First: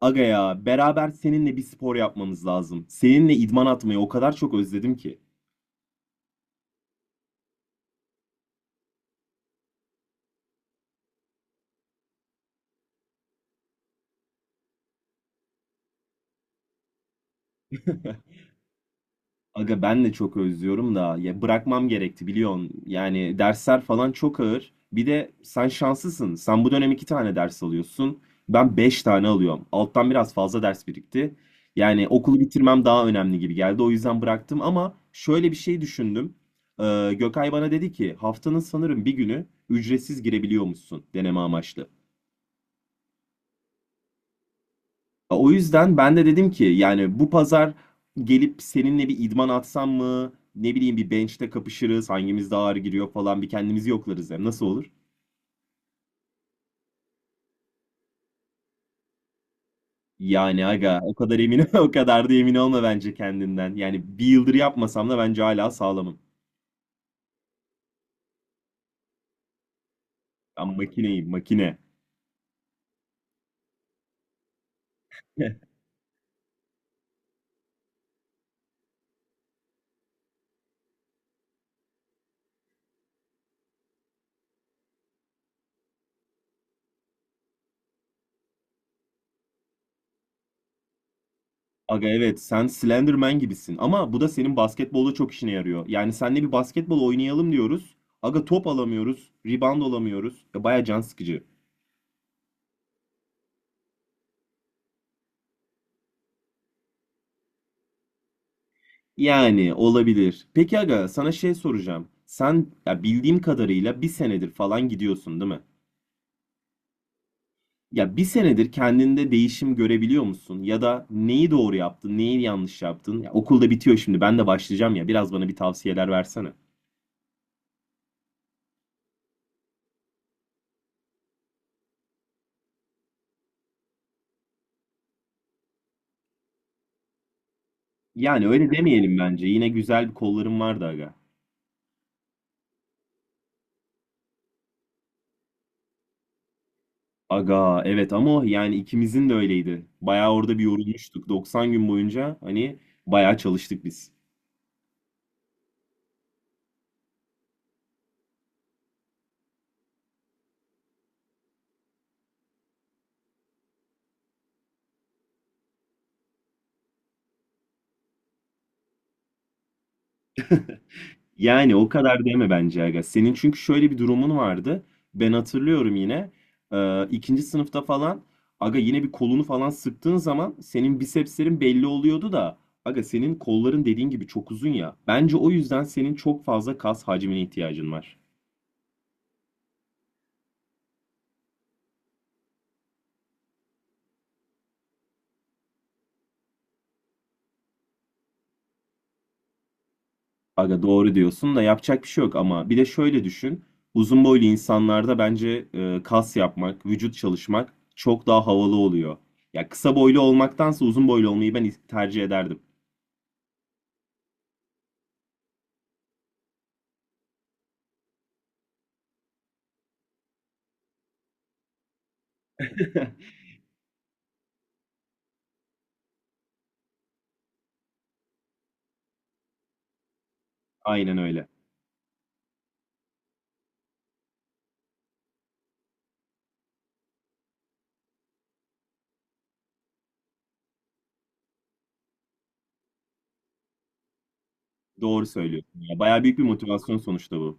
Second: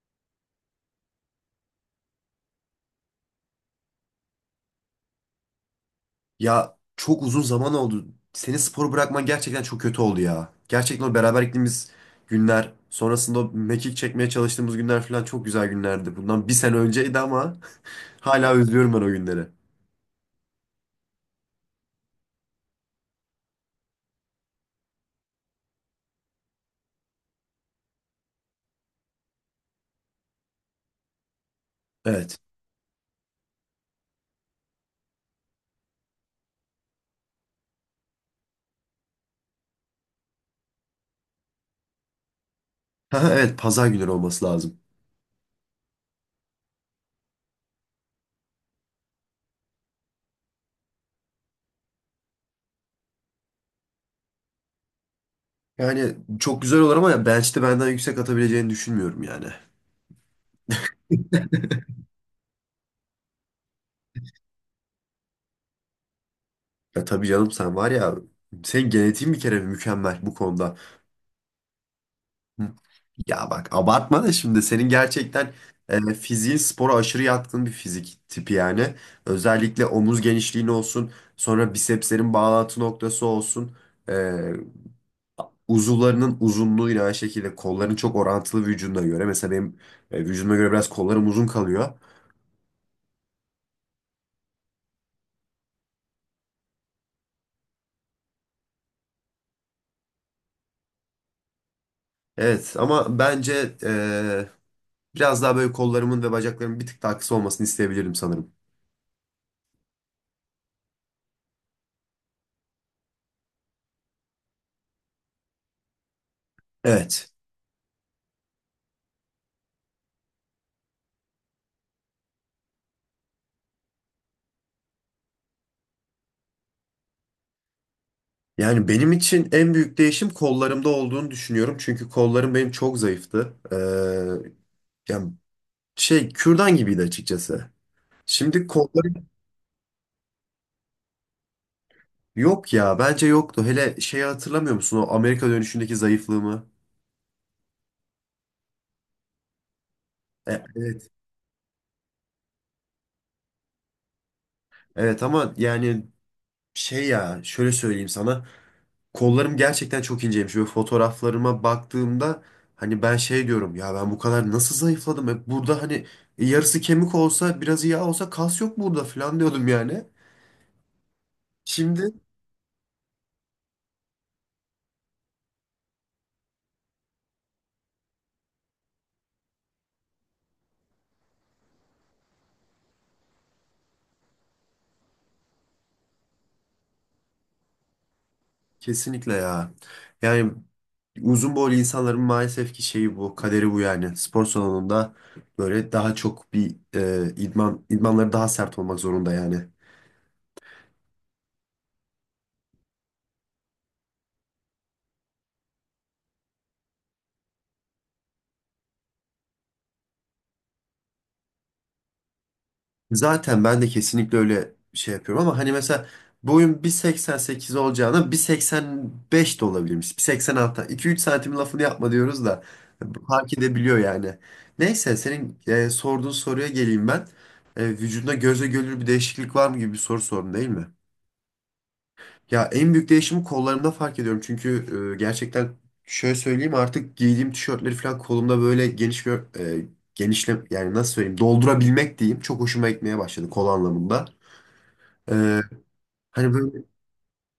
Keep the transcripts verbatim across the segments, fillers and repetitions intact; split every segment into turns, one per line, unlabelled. Aga ya beraber seninle bir spor yapmamız lazım. Seninle idman atmayı o kadar çok özledim ki.
Ya çok uzun zaman oldu. Senin sporu bırakman gerçekten çok kötü oldu ya. Gerçekten o beraber gittiğimiz günler, sonrasında o mekik çekmeye çalıştığımız günler falan çok güzel günlerdi. Bundan bir sene önceydi ama hala özlüyorum ben o günleri.
Aga ben de çok özlüyorum da ya bırakmam gerekti biliyorsun. Yani dersler falan çok ağır. Bir de sen şanslısın. Sen bu dönem iki tane ders alıyorsun. Ben beş tane alıyorum. Alttan biraz fazla ders birikti. Yani
Evet.
okulu bitirmem daha önemli gibi geldi. O yüzden bıraktım ama şöyle bir şey düşündüm. Ee, Gökay bana dedi ki haftanın sanırım bir günü ücretsiz girebiliyormuşsun deneme amaçlı.
Ha, evet pazar günleri olması lazım.
O yüzden ben de dedim ki yani bu pazar gelip seninle bir idman atsam mı? Ne bileyim bir bench'te kapışırız. Hangimiz daha ağır giriyor falan bir kendimizi yoklarız hem. Nasıl olur?
Yani çok güzel olur ama bench'te benden yüksek atabileceğini düşünmüyorum yani.
Yani aga o kadar emin o kadar da emin olma bence kendinden. Yani bir yıldır yapmasam da bence hala sağlamım.
Ya tabii canım sen var ya senin genetiğin bir kere mükemmel bu
Ben
konuda.
makineyim makine.
Hı. Ya bak abartma da şimdi senin gerçekten e, fiziğin spora aşırı yatkın bir fizik tipi yani. Özellikle omuz genişliğin olsun, sonra bisepslerin bağlantı noktası olsun. E, uzuvlarının uzunluğu yine aynı şekilde kolların çok orantılı vücuduna göre. Mesela benim e, vücuduma göre biraz kollarım uzun kalıyor.
Aga evet, sen Slenderman gibisin ama bu da senin basketbolda çok işine yarıyor. Yani seninle bir basketbol oynayalım diyoruz. Aga top alamıyoruz, rebound alamıyoruz. Ya baya can sıkıcı.
Evet ama bence e, biraz daha böyle kollarımın ve bacaklarımın bir tık daha kısa olmasını isteyebilirim sanırım.
Yani olabilir. Peki aga sana şey soracağım. Sen ya bildiğim kadarıyla bir senedir falan gidiyorsun değil mi?
Evet.
Ya bir senedir kendinde değişim görebiliyor musun? Ya da neyi doğru yaptın, neyi yanlış yaptın? Ya okul da bitiyor şimdi ben de başlayacağım ya biraz bana bir tavsiyeler versene.
Yani benim için en büyük değişim kollarımda olduğunu düşünüyorum. Çünkü kollarım benim çok zayıftı. Ee, yani şey kürdan gibiydi açıkçası.
Yani
Şimdi
öyle demeyelim
kollarım
bence. Yine güzel bir kollarım vardı aga.
yok ya bence yoktu. Hele şeyi hatırlamıyor musun o Amerika dönüşündeki zayıflığımı?
Aga evet, ama o yani ikimizin de öyleydi. Bayağı
E,
orada bir
evet.
yorulmuştuk. doksan gün boyunca hani bayağı çalıştık biz.
Evet ama yani şey ya şöyle söyleyeyim sana. Kollarım gerçekten çok inceymiş. Böyle fotoğraflarıma baktığımda hani ben şey diyorum ya ben bu kadar nasıl zayıfladım? E, burada hani yarısı kemik olsa biraz yağ olsa kas yok burada falan diyordum yani.
Yani o
Şimdi
kadar deme bence aga. Senin çünkü şöyle bir durumun vardı. Ben hatırlıyorum yine. Ee, ikinci sınıfta falan aga yine bir kolunu falan sıktığın zaman senin bisepslerin belli oluyordu da aga senin kolların dediğin gibi çok uzun ya. Bence o yüzden senin çok fazla kas hacmine ihtiyacın var.
kesinlikle ya. Yani uzun boylu insanların maalesef ki şeyi bu, kaderi bu yani. Spor salonunda böyle daha çok bir e, idman, idmanları daha sert olmak zorunda yani.
Aga doğru diyorsun da yapacak bir şey yok ama bir de şöyle düşün. Uzun boylu insanlarda bence e, kas yapmak, vücut çalışmak çok daha havalı oluyor. Ya kısa boylu olmaktansa uzun boylu olmayı ben tercih ederdim.
Zaten ben de kesinlikle öyle şey yapıyorum ama hani mesela boyum bir seksen sekiz olacağına bir seksen beş de olabilirmiş. bir seksen altı. iki üç santim lafını yapma diyoruz da fark edebiliyor yani. Neyse senin e, sorduğun soruya geleyim ben. E, vücudunda göze görülür bir değişiklik var mı gibi bir soru sordun değil mi?
Aynen öyle.
Ya en büyük değişimi kollarımda fark ediyorum. Çünkü e, gerçekten şöyle söyleyeyim artık giydiğim tişörtleri falan kolumda böyle geniş bir e, genişle yani nasıl söyleyeyim doldurabilmek diyeyim. Çok hoşuma gitmeye başladı kol anlamında.
Doğru
E,
söylüyorsun. Ya bayağı büyük bir
hani böyle
motivasyon sonuçta bu.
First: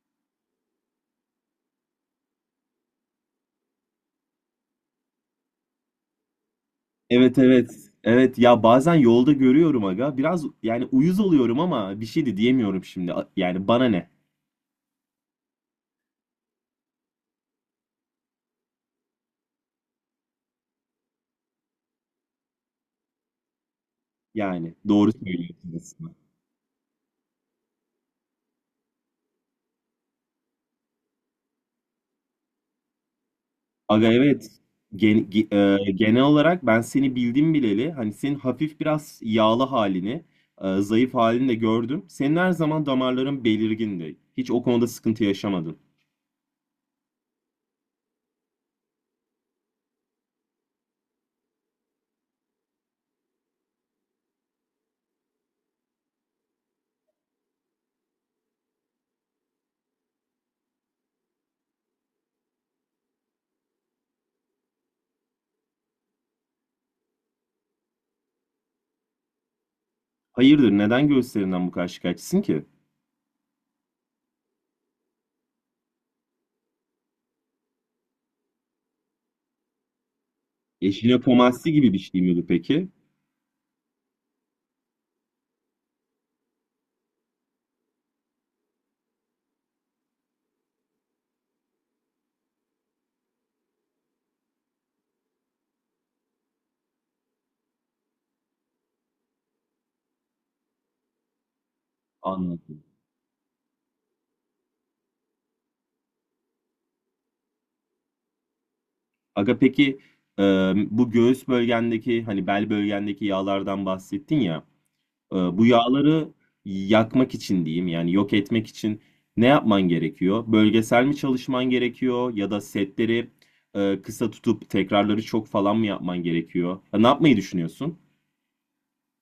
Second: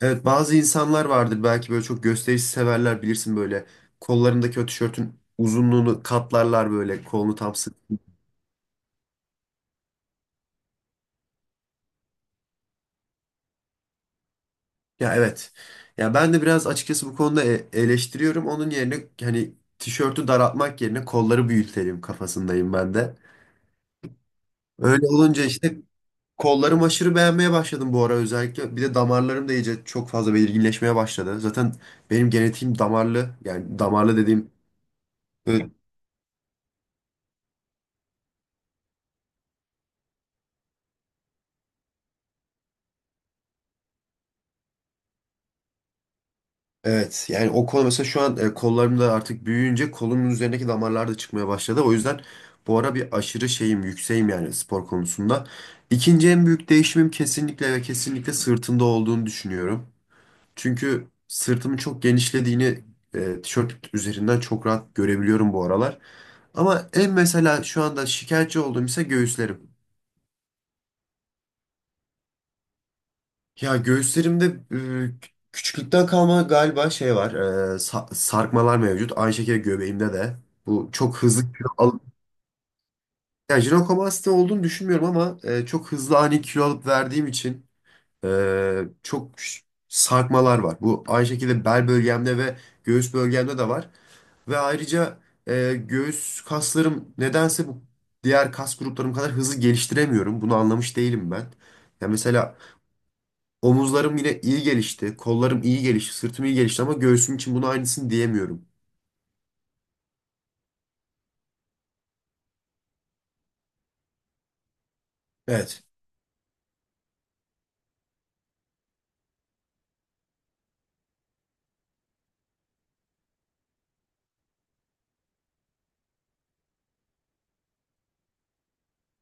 evet bazı insanlar vardır belki böyle çok gösterişi severler bilirsin böyle kollarındaki o tişörtün uzunluğunu katlarlar böyle kolunu
Evet,
tam
evet.
sık.
Evet ya bazen yolda görüyorum aga. Biraz yani uyuz oluyorum ama bir şey de diyemiyorum şimdi. A- Yani bana ne?
Ya evet. Ya ben de biraz açıkçası bu konuda e- eleştiriyorum. Onun yerine hani tişörtü daraltmak yerine kolları büyütelim kafasındayım ben de.
Yani
Öyle
doğru
olunca
söylüyorsun
işte
aslında.
kollarımı aşırı beğenmeye başladım bu ara özellikle. Bir de damarlarım da iyice çok fazla belirginleşmeye başladı. Zaten benim genetiğim damarlı. Yani
Aga
damarlı
evet.
dediğim
Gen- ge-
böyle-
e, Genel olarak ben seni bildim bileli. Hani senin hafif biraz yağlı halini, e, zayıf halini de gördüm. Senin her zaman damarların belirgindi. Hiç o konuda sıkıntı yaşamadın.
evet yani o kol mesela şu an e, kollarım da artık büyüyünce kolumun üzerindeki damarlar da çıkmaya başladı. O yüzden bu ara bir aşırı şeyim yükseğim yani spor konusunda. İkinci en büyük değişimim kesinlikle ve kesinlikle sırtımda olduğunu düşünüyorum. Çünkü sırtımın çok genişlediğini e, tişört üzerinden çok rahat görebiliyorum bu aralar. Ama en mesela şu anda şikayetçi olduğum ise göğüslerim.
Hayırdır, neden göğüslerinden bu kadar şikayetçisin ki?
Ya göğüslerimde e, küçüklükten kalma galiba şey var. e, sa- sarkmalar mevcut. Aynı şekilde göbeğimde de.
E,
Bu çok hızlı kilo
jinekomasti gibi bir
alıp...
şey miydi peki?
Yani jinekomasti olduğunu düşünmüyorum ama e, çok hızlı ani kilo alıp verdiğim için e, çok ş- sarkmalar var. Bu aynı şekilde bel bölgemde ve göğüs bölgemde de var. Ve ayrıca e, göğüs kaslarım nedense bu diğer kas gruplarım kadar hızlı geliştiremiyorum. Bunu anlamış değilim ben. Ya mesela
Anladım.
omuzlarım yine iyi gelişti, kollarım iyi gelişti, sırtım iyi gelişti ama göğsüm için bunu aynısını diyemiyorum.
Aga peki e, bu göğüs bölgendeki hani bel bölgendeki yağlardan bahsettin ya, e, bu
Evet.
yağları yakmak için diyeyim yani yok etmek için ne yapman gerekiyor? Bölgesel mi çalışman gerekiyor ya da setleri e, kısa tutup tekrarları çok falan mı yapman gerekiyor? Ya ne yapmayı düşünüyorsun?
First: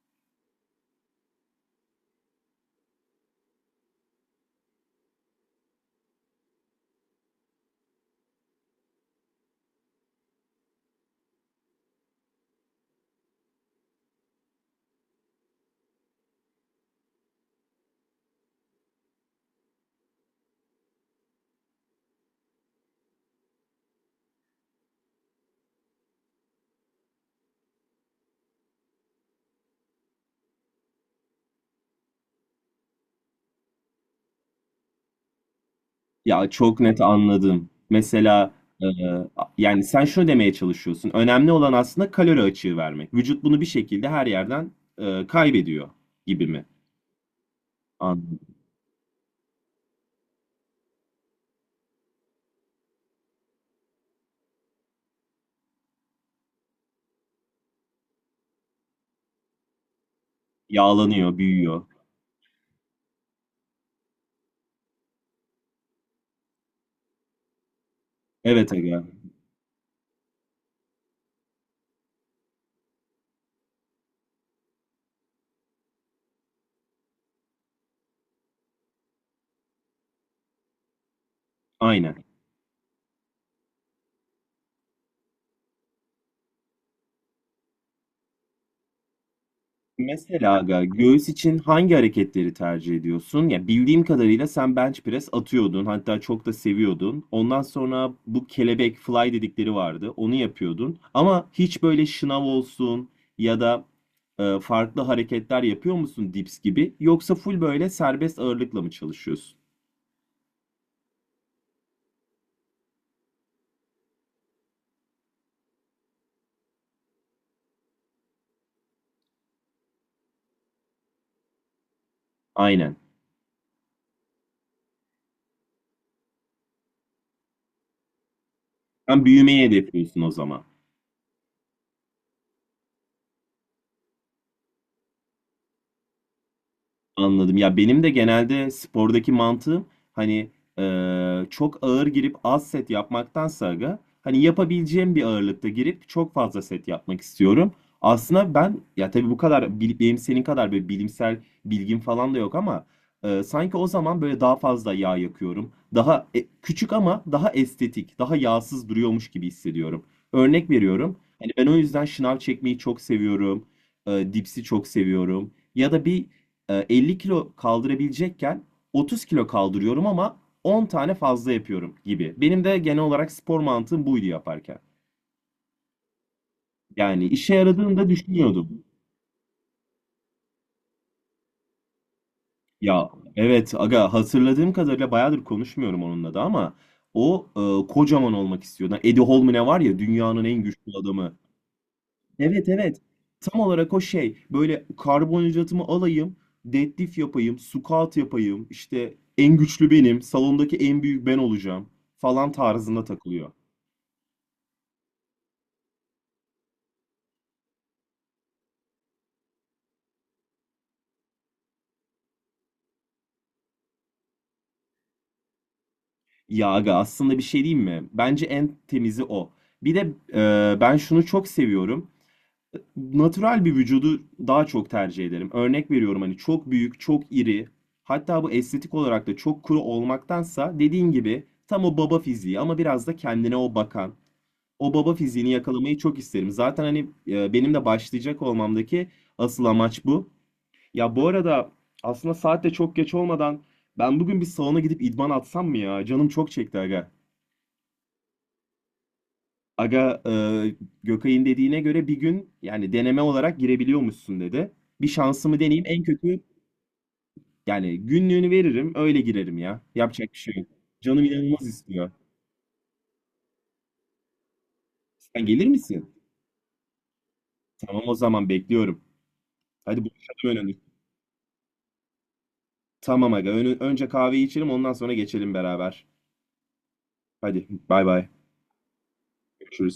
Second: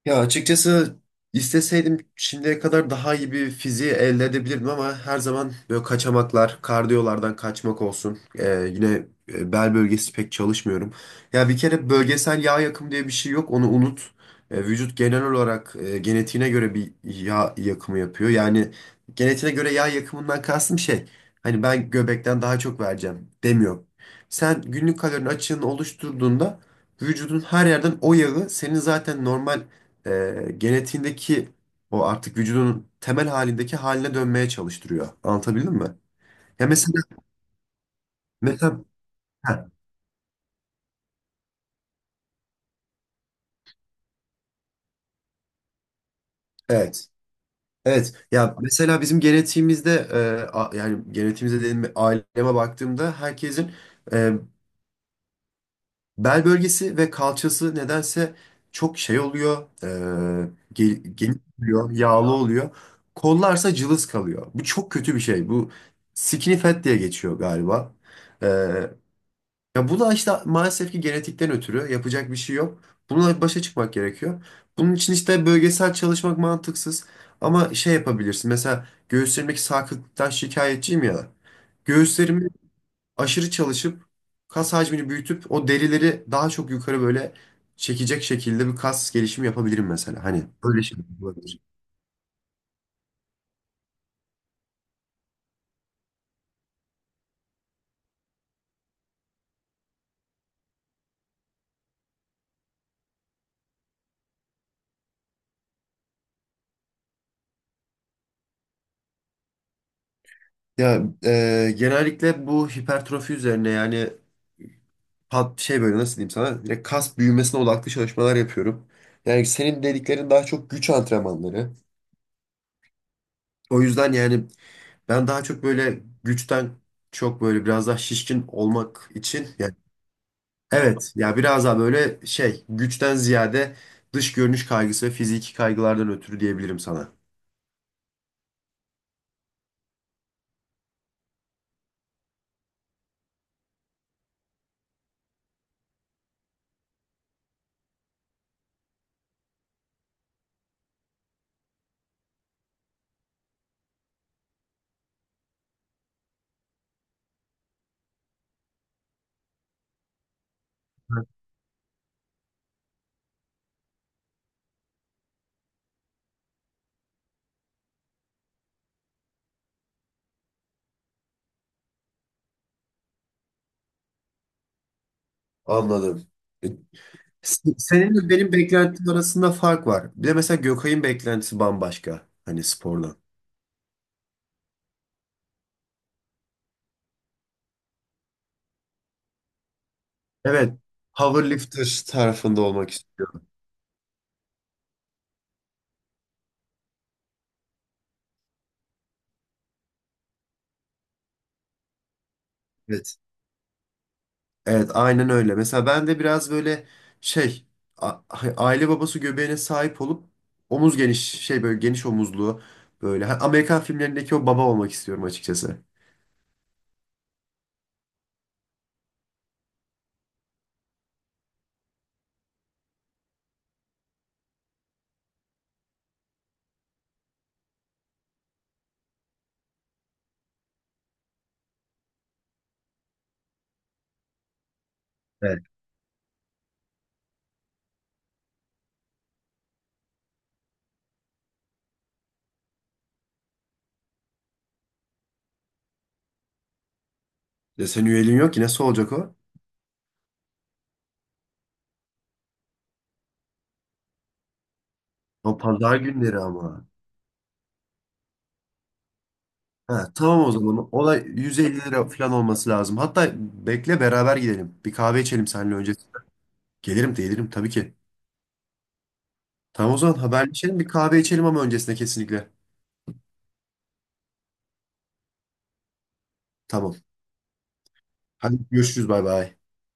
Ya açıkçası isteseydim şimdiye kadar daha iyi bir fiziği elde edebilirdim ama her zaman böyle kaçamaklar, kardiyolardan kaçmak olsun. Ee, yine e, bel bölgesi pek çalışmıyorum. Ya bir kere bölgesel yağ yakımı diye bir şey yok, onu unut. Ee, vücut genel olarak e, genetiğine göre bir yağ yakımı yapıyor. Yani genetiğine göre yağ yakımından kastım şey, hani ben göbekten daha çok vereceğim demiyor. Sen günlük kalorinin açığını oluşturduğunda vücudun her yerden o yağı senin zaten normal e, genetiğindeki o artık vücudunun temel halindeki haline dönmeye çalıştırıyor. Anlatabildim mi?
Ya
Ya
çok net
mesela
anladım. Mesela
mesela
e,
heh,
yani sen şunu demeye çalışıyorsun. Önemli olan aslında kalori açığı vermek. Vücut bunu bir şekilde her yerden e, kaybediyor gibi mi?
evet. Evet.
Anladım.
Ya mesela bizim genetiğimizde e, a- yani genetiğimizde dediğim aileme baktığımda herkesin e, bel bölgesi ve kalçası nedense çok şey oluyor. E, gel- geniş
Yağlanıyor, büyüyor.
oluyor, yağlı oluyor. Kollarsa cılız kalıyor. Bu çok kötü bir şey. Bu skinny fat diye geçiyor galiba. E,
Evet aga,
Ya bu da işte maalesef ki genetikten ötürü yapacak bir şey yok. Bununla başa çıkmak gerekiyor. Bunun için işte bölgesel çalışmak mantıksız. Ama şey yapabilirsin. Mesela göğüslerimdeki sarkıklıktan şikayetçiyim ya.
aynen.
Göğüslerimi aşırı çalışıp kas hacmini büyütüp o derileri daha çok yukarı böyle çekecek şekilde bir kas gelişimi yapabilirim mesela. Hani
Mesela
öyle
aga,
şey
göğüs için
olabilir.
hangi hareketleri tercih ediyorsun? Ya bildiğim kadarıyla sen bench press atıyordun, hatta çok da seviyordun. Ondan sonra bu kelebek fly dedikleri vardı, onu yapıyordun. Ama hiç böyle şınav olsun ya da e, farklı hareketler yapıyor musun, dips gibi? Yoksa full böyle serbest ağırlıkla mı çalışıyorsun?
Ya e, genellikle bu hipertrofi üzerine yani pat- şey böyle nasıl diyeyim sana direkt kas büyümesine odaklı çalışmalar yapıyorum. Yani senin dediklerin daha çok güç antrenmanları.
Aynen.
O yüzden yani ben daha çok böyle güçten çok böyle biraz daha şişkin olmak
Sen
için
büyümeyi
yani
hedefliyorsun o zaman.
evet ya biraz daha böyle şey güçten ziyade dış görünüş kaygısı ve fiziki kaygılardan ötürü diyebilirim sana.
Anladım. Ya benim de genelde spordaki mantığım hani eee, çok ağır girip az set yapmaktansa aga, hani yapabileceğim bir ağırlıkta girip çok fazla set yapmak istiyorum. Aslında ben ya tabii bu kadar bil- benim senin kadar böyle bilimsel bilgim falan da yok ama eee, sanki o zaman böyle daha fazla yağ yakıyorum. Daha e, küçük ama daha estetik, daha yağsız duruyormuş gibi hissediyorum. Örnek veriyorum. Hani ben o yüzden şınav çekmeyi çok seviyorum. Eee, dipsi çok seviyorum. Ya da bir e, elli kilo kaldırabilecekken otuz kilo kaldırıyorum ama on tane fazla yapıyorum gibi. Benim de genel olarak spor mantığım buydu yaparken.
Anladım. E,
Yani işe
se-
yaradığını da
Senin benim
düşünüyordum.
beklentim arasında fark var. Bir de mesela Gökay'ın beklentisi bambaşka hani
Ya
spordan.
evet aga, hatırladığım kadarıyla bayağıdır konuşmuyorum onunla da ama o e, kocaman olmak istiyordu. Hani Eddie Hall mı ne var ya, dünyanın en
Evet,
güçlü adamı.
powerlifter tarafında
Evet,
olmak.
evet. Tam olarak o şey. Böyle karbonhidratımı alayım, deadlift yapayım, squat yapayım. İşte en güçlü benim, salondaki en büyük ben olacağım falan tarzında
Evet.
takılıyor.
Evet, aynen öyle. Mesela ben de biraz böyle şey a- hani aile babası göbeğine sahip olup omuz geniş şey böyle geniş omuzlu böyle Ha, Amerikan filmlerindeki o baba olmak istiyorum açıkçası.
Ya aga aslında bir şey diyeyim mi? Bence en temizi o. Bir de e, ben şunu çok seviyorum. Natural bir vücudu daha çok tercih ederim. Örnek veriyorum, hani çok büyük, çok iri, hatta bu estetik olarak da çok kuru olmaktansa dediğin gibi tam o baba fiziği ama biraz da kendine o bakan o baba fiziğini
Evet.
yakalamayı çok isterim. Zaten hani e, benim de başlayacak olmamdaki asıl amaç bu. Ya bu arada aslında saat de çok geç olmadan ben bugün bir salona gidip idman atsam mı ya? Canım çok çekti aga.
Ya senin üyeliğin yok ki nasıl olacak o?
Aga e, Gökay'ın dediğine göre bir gün yani deneme olarak girebiliyormuşsun dedi. Bir
O
şansımı deneyeyim,
pazar
en
günleri
kötü
ama.
yani günlüğünü veririm öyle girerim ya.
Ha,
Yapacak bir
tamam o
şey yok.
zaman.
Canım
Olay
inanılmaz
yüz elli lira
istiyor.
falan olması lazım. Hatta bekle beraber gidelim. Bir kahve
Sen
içelim
gelir
seninle
misin?
öncesinde. Gelirim de gelirim tabii ki.
Tamam o zaman, bekliyorum.
Tamam o
Hadi
zaman
buluşalım önünde.
haberleşelim bir kahve içelim ama öncesinde kesinlikle.
Tamam aga. Önü- önce kahveyi içelim ondan sonra geçelim beraber.
Tamam.
Hadi bay bay.
Hadi görüşürüz bay bay.
Görüşürüz.